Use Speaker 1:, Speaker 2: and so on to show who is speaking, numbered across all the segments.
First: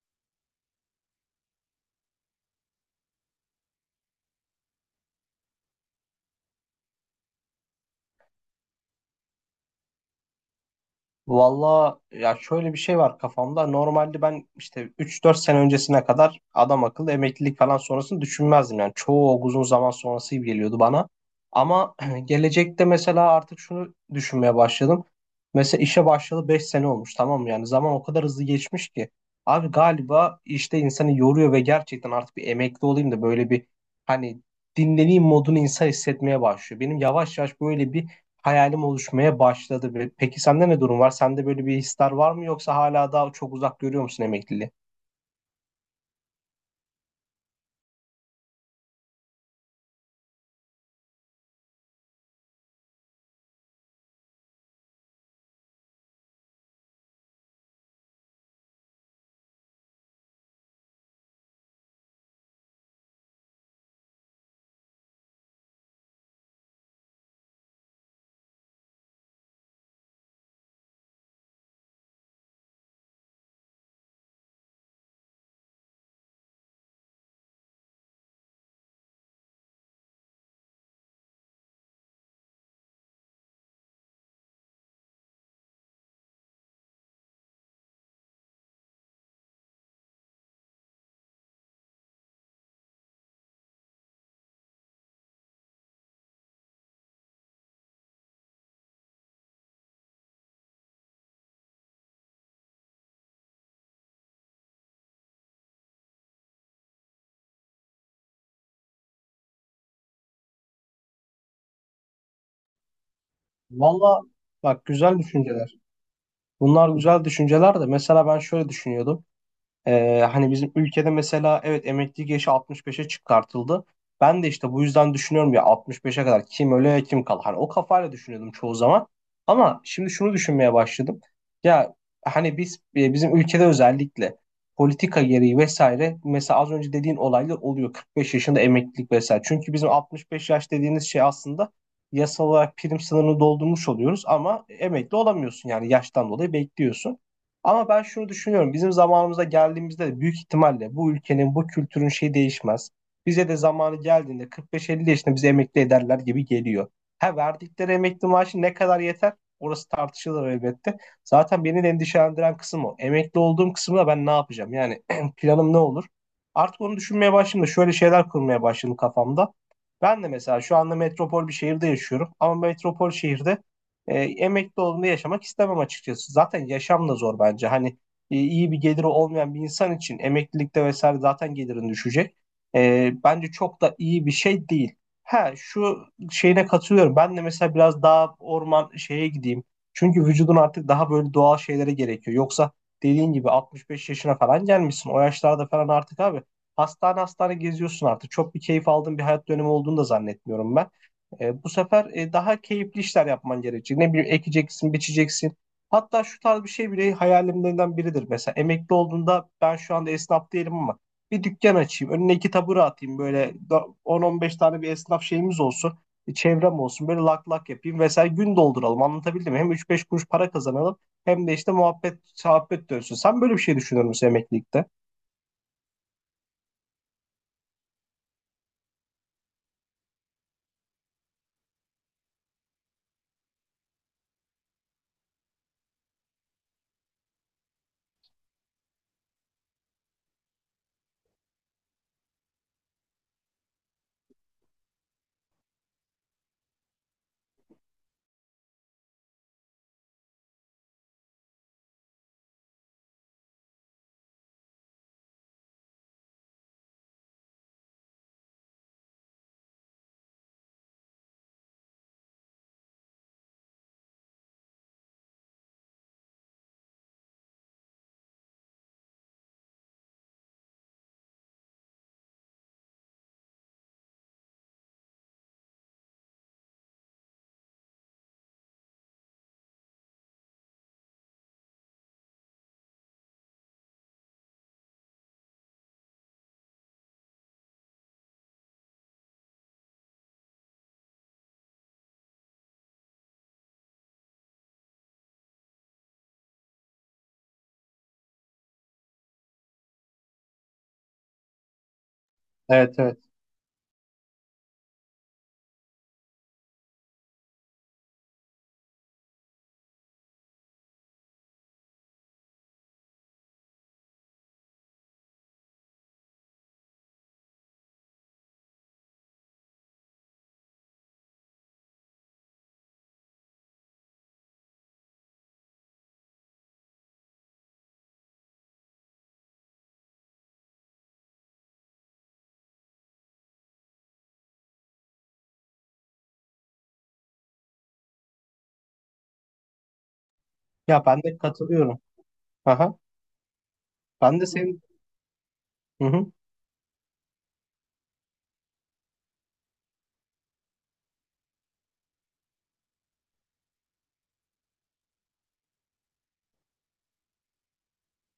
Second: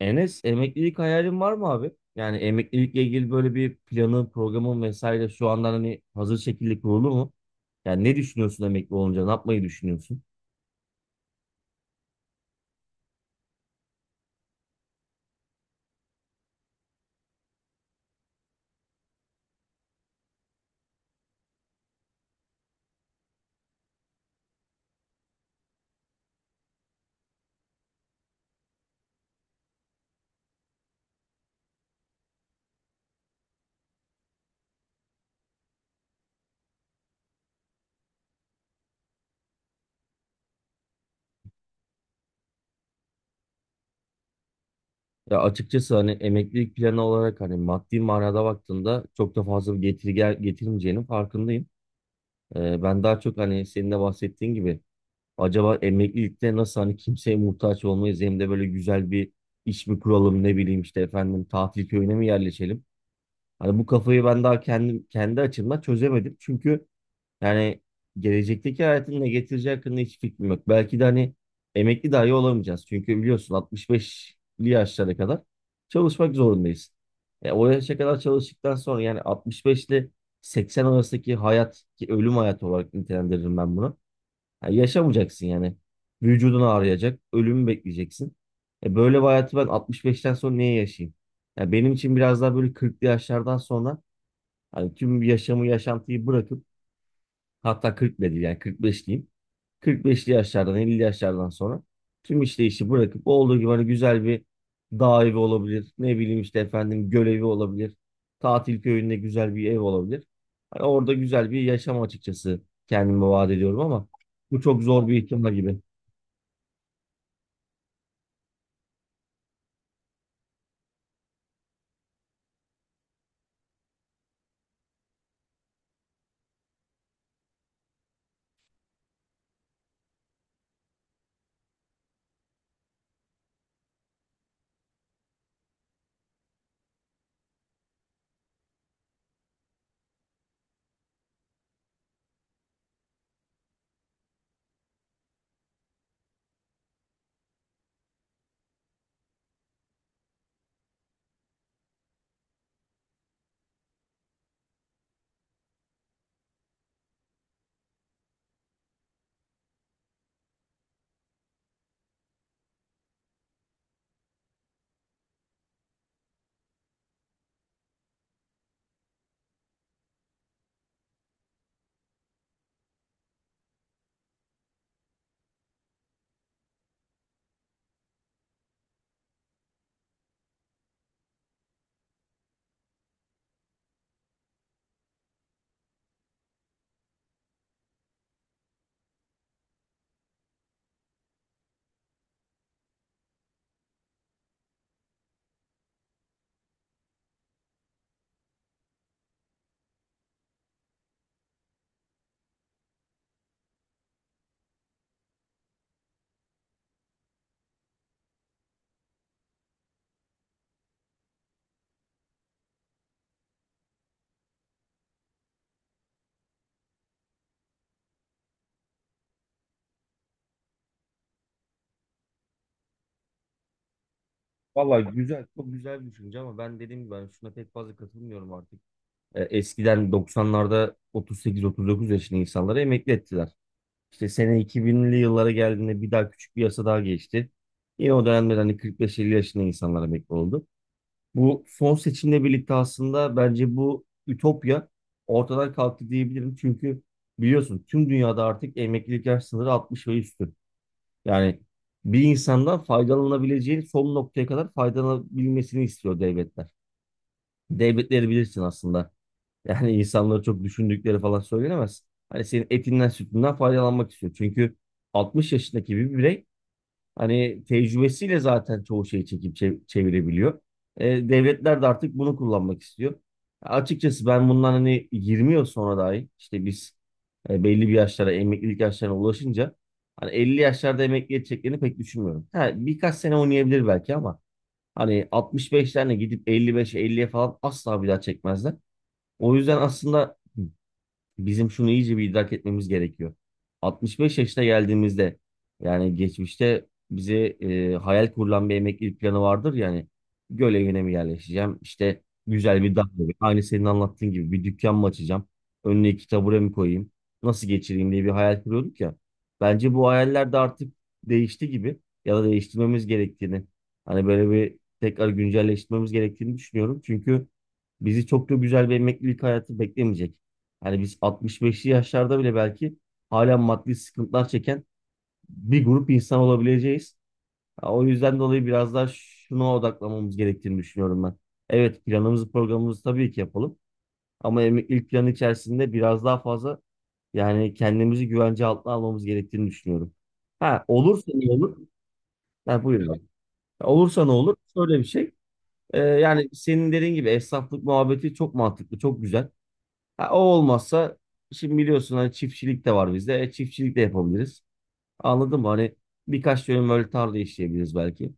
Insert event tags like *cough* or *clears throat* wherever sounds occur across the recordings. Speaker 1: Enes emeklilik hayalin var mı abi? Yani emeklilikle ilgili böyle bir planın, programın vesaire şu andan hani hazır şekilde kurulu mu? Yani ne düşünüyorsun emekli olunca? Ne yapmayı düşünüyorsun?
Speaker 2: Valla ya şöyle bir şey var kafamda. Normalde ben işte üç dört sene öncesine kadar adam akıllı emeklilik falan sonrasını düşünmezdim. Yani çoğu uzun zaman sonrası gibi geliyordu bana. Ama *clears throat* gelecekte mesela artık şunu düşünmeye başladım. Mesela işe başladı 5 sene olmuş, tamam mı? Yani zaman o kadar hızlı geçmiş ki. Abi galiba işte insanı yoruyor ve gerçekten artık bir emekli olayım da böyle bir hani dinleneyim modunu insan hissetmeye başlıyor. Benim yavaş yavaş böyle bir hayalim oluşmaya başladı. Ve peki sende ne durum var? Sende böyle bir hisler var mı, yoksa hala daha çok uzak görüyor musun emekliliği?
Speaker 1: Ya açıkçası hani emeklilik planı olarak hani maddi manada baktığında çok da fazla bir getiri getirmeyeceğinin farkındayım. Ben daha çok hani senin de bahsettiğin gibi acaba emeklilikte nasıl hani kimseye muhtaç olmayız hem de böyle güzel bir iş mi kuralım ne bileyim işte efendim tatil köyüne mi yerleşelim? Hani bu kafayı ben daha kendim kendi açımdan çözemedim. Çünkü yani gelecekteki hayatın ne getireceği hakkında hiç fikrim yok. Belki de hani emekli dahi olamayacağız. Çünkü biliyorsun 65'li yaşlara kadar çalışmak zorundayız. O yaşa kadar çalıştıktan sonra yani 65 ile 80 arasındaki hayat ki ölüm hayatı olarak nitelendiririm ben bunu. Yani yaşamayacaksın yani. Vücudun ağrıyacak, ölümü bekleyeceksin. Böyle bir hayatı ben 65'ten sonra niye yaşayayım? Ya benim için biraz daha böyle 40'lı yaşlardan sonra hani tüm yaşamı, yaşantıyı bırakıp hatta 40 bile değil yani 45 diyeyim. 45'li yaşlardan 50'li yaşlardan sonra tüm işte işi bırakıp olduğu gibi hani güzel bir dağ evi olabilir. Ne bileyim işte efendim göl evi olabilir. Tatil köyünde güzel bir ev olabilir. Hani orada güzel bir yaşam açıkçası kendime vaat ediyorum ama
Speaker 2: Valla
Speaker 1: bu çok
Speaker 2: bak,
Speaker 1: zor
Speaker 2: güzel
Speaker 1: bir ihtimal
Speaker 2: düşünceler.
Speaker 1: gibi.
Speaker 2: Bunlar güzel düşünceler de mesela ben şöyle düşünüyordum. Hani bizim ülkede mesela evet, emeklilik yaşı 65'e çıkartıldı. Ben de işte bu yüzden düşünüyorum ya, 65'e kadar kim öle kim kal. Hani o kafayla düşünüyordum çoğu zaman. Ama şimdi şunu düşünmeye başladım. Ya hani biz bizim ülkede özellikle politika gereği vesaire, mesela az önce dediğin olaylar oluyor, 45 yaşında emeklilik vesaire. Çünkü bizim 65 yaş dediğiniz şey aslında yasal olarak prim sınırını doldurmuş oluyoruz, ama emekli olamıyorsun, yani yaştan dolayı bekliyorsun. Ama ben şunu düşünüyorum. Bizim zamanımıza geldiğimizde de büyük ihtimalle bu ülkenin, bu kültürün şeyi değişmez. Bize de zamanı geldiğinde 45-50 yaşında bizi emekli ederler gibi geliyor. Ha, verdikleri emekli maaşı ne kadar yeter? Orası tartışılır elbette. Zaten beni de endişelendiren kısım o. Emekli olduğum kısımda ben ne yapacağım? Yani *clears throat* planım ne olur? Artık onu düşünmeye başladım da şöyle şeyler kurmaya başladım kafamda. Ben de mesela şu anda metropol bir şehirde yaşıyorum. Ama metropol şehirde emekli olduğunda yaşamak istemem açıkçası. Zaten yaşam da zor bence. Hani iyi bir geliri olmayan bir insan için emeklilikte vesaire zaten gelirin düşecek. Bence çok da iyi bir şey değil. Ha, şu şeyine katılıyorum. Ben de mesela biraz daha orman şeye gideyim. Çünkü vücudun artık daha böyle doğal şeylere gerekiyor. Yoksa dediğin gibi 65 yaşına falan gelmişsin. O yaşlarda falan artık abi, hastane hastane geziyorsun artık. Çok bir keyif aldığın bir hayat dönemi olduğunu da zannetmiyorum ben. Bu sefer daha keyifli işler yapman gerekecek. Ne bileyim, ekeceksin, biçeceksin. Hatta şu tarz bir şey bile hayalimlerinden biridir. Mesela emekli olduğunda, ben şu anda esnaf değilim ama bir dükkan açayım. Önüne iki tabure atayım. Böyle 10-15 tane bir esnaf şeyimiz olsun. Bir çevrem olsun. Böyle lak lak yapayım. Mesela gün dolduralım. Anlatabildim mi? Hem 3-5 kuruş para kazanalım, hem de işte muhabbet, sohbet dönsün. Sen böyle bir şey düşünür müsün emeklilikte?
Speaker 1: Vallahi güzel, çok güzel bir düşünce ama ben dediğim gibi hani şuna pek fazla katılmıyorum artık. Eskiden 90'larda 38-39 yaşında insanları emekli ettiler. İşte sene 2000'li yıllara geldiğinde bir daha küçük bir yasa daha geçti. Yine o dönemde hani 45-50 yaşında insanlar emekli oldu. Bu son seçimle birlikte aslında bence bu ütopya ortadan kalktı diyebilirim. Çünkü biliyorsun tüm dünyada artık emeklilik yaş sınırı 60 ve üstü. Yani bir insandan faydalanabileceği son noktaya kadar faydalanabilmesini istiyor devletler. Devletleri bilirsin aslında. Yani *laughs* insanları çok düşündükleri falan söylenemez. Hani senin etinden sütünden faydalanmak istiyor. Çünkü 60 yaşındaki bir birey hani tecrübesiyle zaten çoğu şeyi çekip çevirebiliyor. Devletler de artık bunu kullanmak istiyor. Açıkçası ben bundan hani 20 yıl sonra dahi işte biz belli bir yaşlara emeklilik yaşlarına ulaşınca hani 50 yaşlarda emekli edeceklerini pek düşünmüyorum. Ha, birkaç sene oynayabilir belki ama hani 65'lerine gidip 55'e 50'ye falan asla bir daha çekmezler. O yüzden aslında bizim şunu iyice bir idrak etmemiz gerekiyor. 65 yaşına geldiğimizde yani geçmişte bize hayal kurulan bir emeklilik planı vardır yani göl evine mi yerleşeceğim işte güzel bir
Speaker 2: Evet,
Speaker 1: dağ
Speaker 2: evet.
Speaker 1: evi aynı senin anlattığın gibi bir dükkan mı açacağım önüne iki tabure mi koyayım nasıl geçireyim diye bir hayal kuruyorduk ya bence bu hayaller de artık değişti gibi ya da değiştirmemiz gerektiğini hani böyle bir tekrar güncelleştirmemiz gerektiğini düşünüyorum çünkü bizi çok da güzel bir emeklilik hayatı beklemeyecek. Hani biz 65'li yaşlarda bile belki hala maddi sıkıntılar çeken bir grup insan olabileceğiz. Ha, o yüzden dolayı biraz daha şuna odaklamamız gerektiğini düşünüyorum ben. Evet planımızı programımızı tabii ki yapalım. Ama ilk plan içerisinde biraz daha fazla yani kendimizi güvence altına almamız gerektiğini düşünüyorum. Ha
Speaker 2: Ya ben
Speaker 1: olursa
Speaker 2: de
Speaker 1: ne olur?
Speaker 2: katılıyorum.
Speaker 1: Ha,
Speaker 2: Aha.
Speaker 1: buyurun abi. Olursa ne
Speaker 2: Ben de
Speaker 1: olur?
Speaker 2: senin.
Speaker 1: Şöyle bir şey. Ee,
Speaker 2: Hı hı.
Speaker 1: yani senin dediğin gibi esnaflık muhabbeti çok mantıklı, çok güzel. Ha, o olmazsa şimdi biliyorsun hani çiftçilik de var bizde. Çiftçilik de yapabiliriz. Anladın mı? Hani birkaç dönüm böyle tarla işleyebiliriz belki.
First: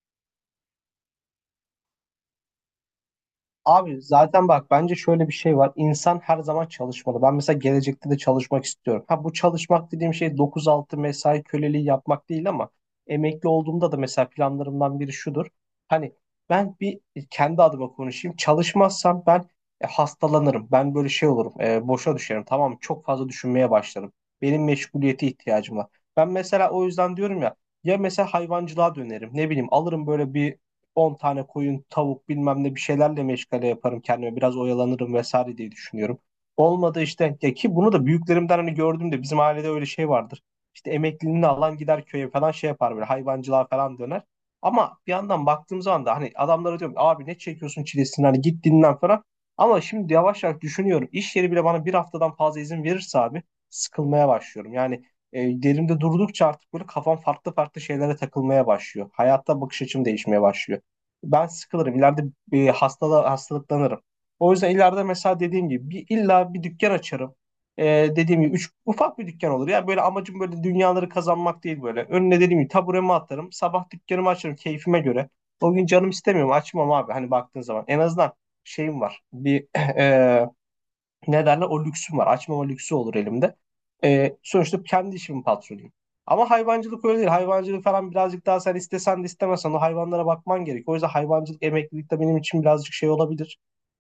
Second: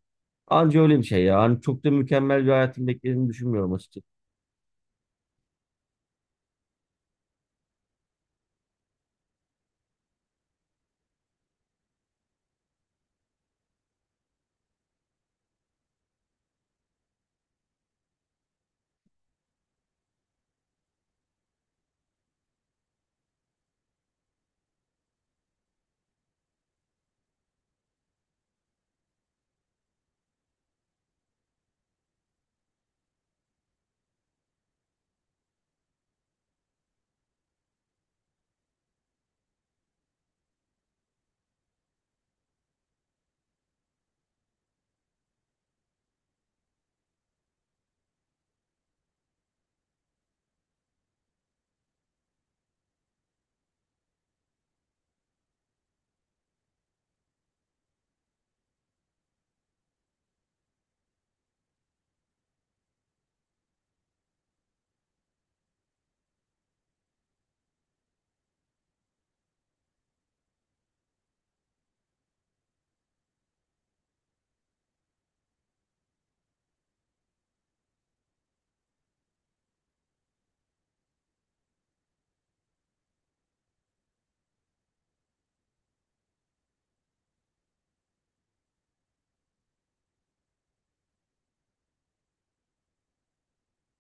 Speaker 1: Anca öyle bir şey ya. Hani çok da mükemmel bir hayatın beklediğini düşünmüyorum
Speaker 2: Abi
Speaker 1: açıkçası.
Speaker 2: zaten bak, bence şöyle bir şey var. İnsan her zaman çalışmalı. Ben mesela gelecekte de çalışmak istiyorum. Ha, bu çalışmak dediğim şey 9-6 mesai köleliği yapmak değil, ama emekli olduğumda da mesela planlarımdan biri şudur. Hani ben bir kendi adıma konuşayım. Çalışmazsam ben hastalanırım. Ben böyle şey olurum. Boşa düşerim. Tamam mı? Çok fazla düşünmeye başlarım. Benim meşguliyete ihtiyacım var. Ben mesela o yüzden diyorum ya, ya mesela hayvancılığa dönerim. Ne bileyim, alırım böyle bir 10 tane koyun, tavuk bilmem ne, bir şeylerle meşgale yaparım kendime. Biraz oyalanırım vesaire diye düşünüyorum. Olmadı işte, ya ki bunu da büyüklerimden hani gördüm de bizim ailede öyle şey vardır. İşte emekliliğini alan gider köye falan, şey yapar böyle hayvancılığa falan döner. Ama bir yandan baktığım zaman da hani adamlara diyorum abi, ne çekiyorsun çilesini, hani git dinlen falan. Ama şimdi yavaş yavaş düşünüyorum. İş yeri bile bana bir haftadan fazla izin verirse abi, sıkılmaya başlıyorum. Yani derimde durdukça artık böyle kafam farklı farklı şeylere takılmaya başlıyor. Hayatta bakış açım değişmeye başlıyor, ben sıkılırım. İleride bir hastalıklanırım. O yüzden ileride mesela dediğim gibi illa bir dükkan açarım. Ee, Dediğim gibi ufak bir dükkan olur. Ya böyle amacım böyle dünyaları kazanmak değil böyle. Önüne dediğim gibi taburemi atarım. Sabah dükkanımı açarım keyfime göre. O gün canım istemiyorum, açmam abi. Hani baktığın zaman en azından şeyim var. Bir *clears throat* ne derler, o lüksüm var. Açmama lüksü olur elimde. Sonuçta kendi işimin patronuyum. Ama hayvancılık öyle değil. Hayvancılık falan birazcık daha, sen istesen de istemesen o hayvanlara bakman gerek. O yüzden hayvancılık emeklilik de benim için birazcık şey olabilir.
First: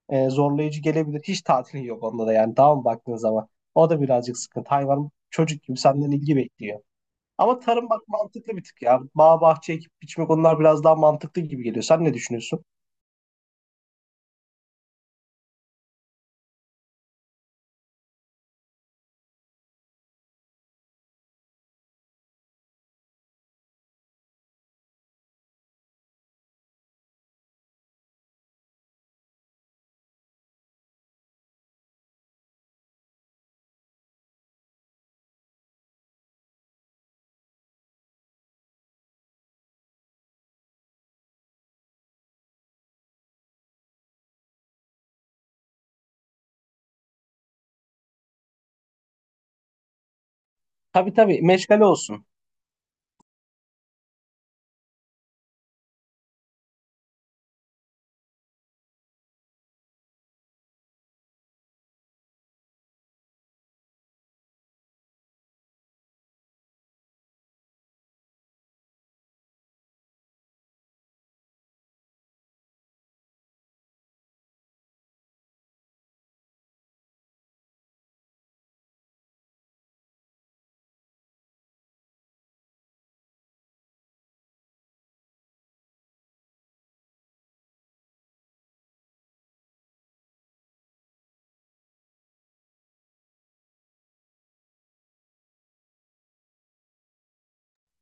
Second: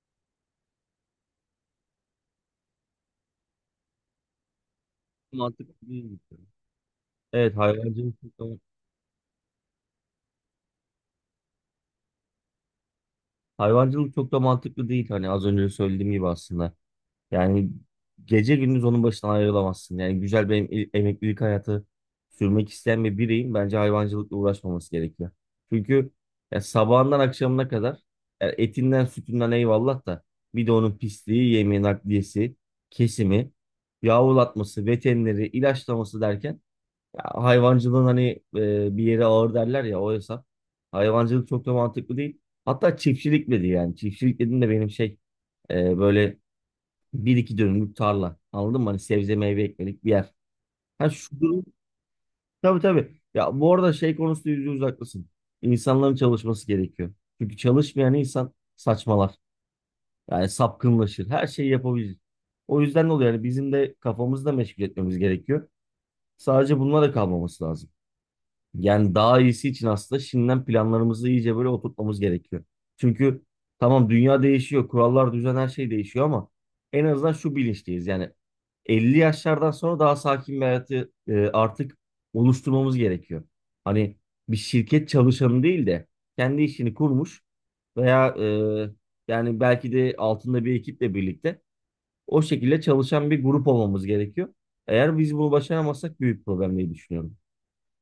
Speaker 2: Zorlayıcı gelebilir. Hiç tatilin yok onda da yani, daha mı baktığın zaman. O da birazcık sıkıntı. Hayvan çocuk
Speaker 1: Mantıklı
Speaker 2: gibi senden
Speaker 1: değil.
Speaker 2: ilgi bekliyor.
Speaker 1: Evet
Speaker 2: Ama tarım bak,
Speaker 1: hayvancılık çok
Speaker 2: mantıklı
Speaker 1: da,
Speaker 2: bir tık ya. Bağ bahçe ekip biçmek, onlar biraz daha mantıklı gibi geliyor. Sen ne düşünüyorsun?
Speaker 1: hayvancılık çok da mantıklı değil. Hani az önce söylediğim gibi aslında. Yani gece gündüz onun başından ayrılamazsın. Yani güzel bir emeklilik hayatı sürmek isteyen bir bireyin bence hayvancılıkla uğraşmaması gerekiyor. Çünkü ya sabahından akşamına kadar ya etinden sütünden eyvallah da bir de onun pisliği, yemi, nakliyesi, kesimi, yavrulatması, veterineri, ilaçlaması derken ya hayvancılığın hani bir yere ağır derler ya o hesap. Hayvancılık çok da mantıklı değil. Hatta çiftçilik dedi yani. Çiftçilik dediğim de benim şey böyle bir iki dönümlük tarla. Anladın mı? Hani sebze meyve ekmelik bir yer. Ha
Speaker 2: Tabii,
Speaker 1: şu
Speaker 2: tabii,
Speaker 1: durum.
Speaker 2: meşgale olsun.
Speaker 1: Tabii tabii. Ya bu arada şey konusunda %100 haklısın. İnsanların çalışması gerekiyor. Çünkü çalışmayan insan saçmalar. Yani sapkınlaşır. Her şeyi yapabilir. O yüzden ne oluyor? Yani bizim de kafamızı da meşgul etmemiz gerekiyor. Sadece bununla da kalmaması lazım. Yani daha iyisi için aslında şimdiden planlarımızı iyice böyle oturtmamız gerekiyor. Çünkü tamam dünya değişiyor, kurallar, düzen her şey değişiyor ama en azından şu bilinçteyiz. Yani 50 yaşlardan sonra daha sakin bir hayatı artık oluşturmamız gerekiyor. Hani bir şirket çalışanı değil de kendi işini kurmuş veya yani belki de altında bir ekiple birlikte o şekilde çalışan bir grup olmamız gerekiyor. Eğer biz bunu başaramazsak büyük problem diye düşünüyorum.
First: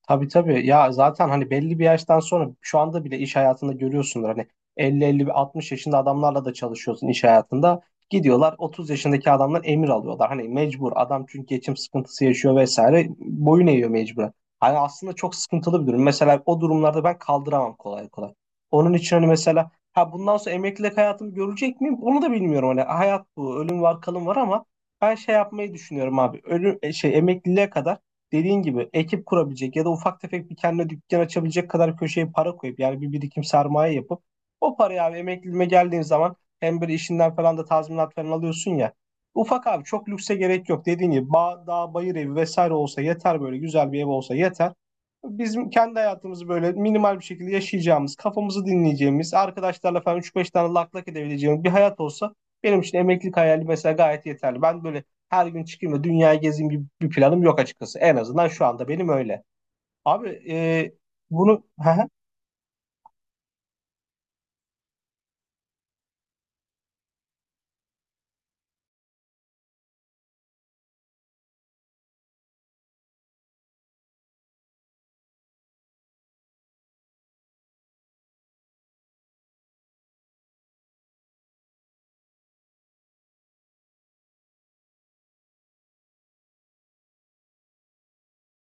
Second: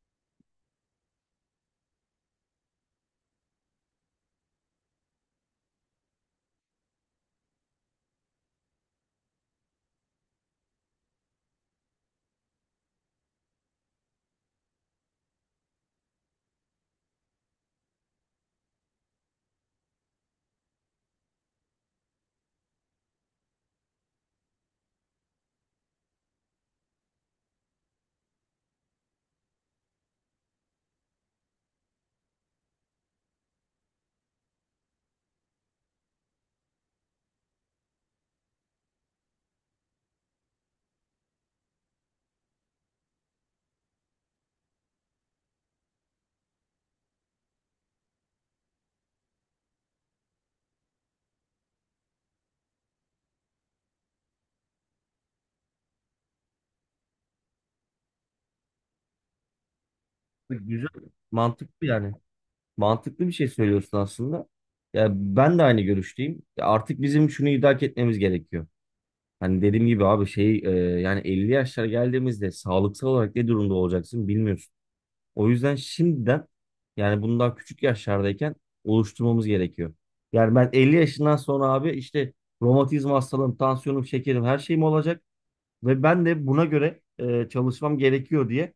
Speaker 2: Tabii, tabii ya, zaten hani belli bir yaştan sonra şu anda bile iş hayatında görüyorsundur hani, 50-50-60 yaşında adamlarla da çalışıyorsun iş hayatında, gidiyorlar 30 yaşındaki adamdan emir alıyorlar, hani mecbur adam çünkü geçim sıkıntısı yaşıyor vesaire, boyun eğiyor mecburen. Hani aslında çok sıkıntılı bir durum, mesela o durumlarda ben kaldıramam kolay kolay. Onun için hani mesela, ha bundan sonra emeklilik hayatımı görecek miyim, onu da bilmiyorum, hani hayat bu, ölüm var, kalım var, ama ben şey yapmayı düşünüyorum abi, ölüm şey, emekliliğe kadar dediğin gibi ekip kurabilecek ya da ufak tefek bir kendine dükkan açabilecek kadar köşeye para koyup, yani bir birikim, sermaye yapıp, o parayı abi, emekliliğime geldiğin zaman hem böyle işinden falan da tazminat falan alıyorsun ya. Ufak abi, çok lükse gerek yok. Dediğin gibi bağ, dağ, bayır evi vesaire olsa yeter, böyle güzel bir ev olsa yeter. Bizim kendi hayatımızı böyle minimal bir şekilde yaşayacağımız, kafamızı dinleyeceğimiz, arkadaşlarla falan üç beş tane lak lak edebileceğimiz bir hayat olsa, benim için emeklilik hayali mesela gayet yeterli. Ben böyle her gün çıkayım da dünyayı gezeyim gibi bir planım yok açıkçası. En azından şu anda benim öyle. Abi
Speaker 1: Güzel,
Speaker 2: bunu
Speaker 1: mantıklı yani. Mantıklı bir şey söylüyorsun aslında. Ya ben de aynı görüşteyim. Ya artık bizim şunu idrak etmemiz gerekiyor. Hani dediğim gibi abi şey yani 50 yaşlara geldiğimizde sağlıksal olarak ne durumda olacaksın bilmiyorsun. O yüzden şimdiden yani bunu daha küçük yaşlardayken oluşturmamız gerekiyor. Yani ben 50 yaşından sonra abi işte romatizma hastalığım, tansiyonum, şekerim her şeyim olacak ve ben de buna göre çalışmam gerekiyor diye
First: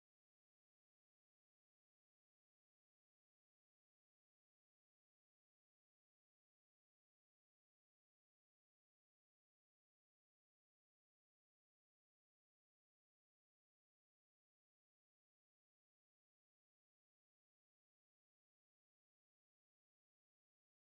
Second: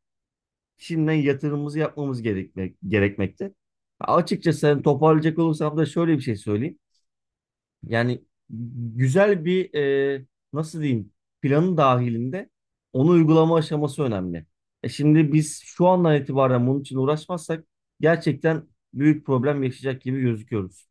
Speaker 1: şimdiden yatırımımızı yapmamız gerekmekte. Açıkçası hani toparlayacak olursam da şöyle bir şey söyleyeyim. Yani güzel bir nasıl diyeyim planın dahilinde onu uygulama aşaması önemli. E şimdi biz şu andan itibaren bunun için uğraşmazsak gerçekten büyük problem yaşayacak gibi gözüküyoruz.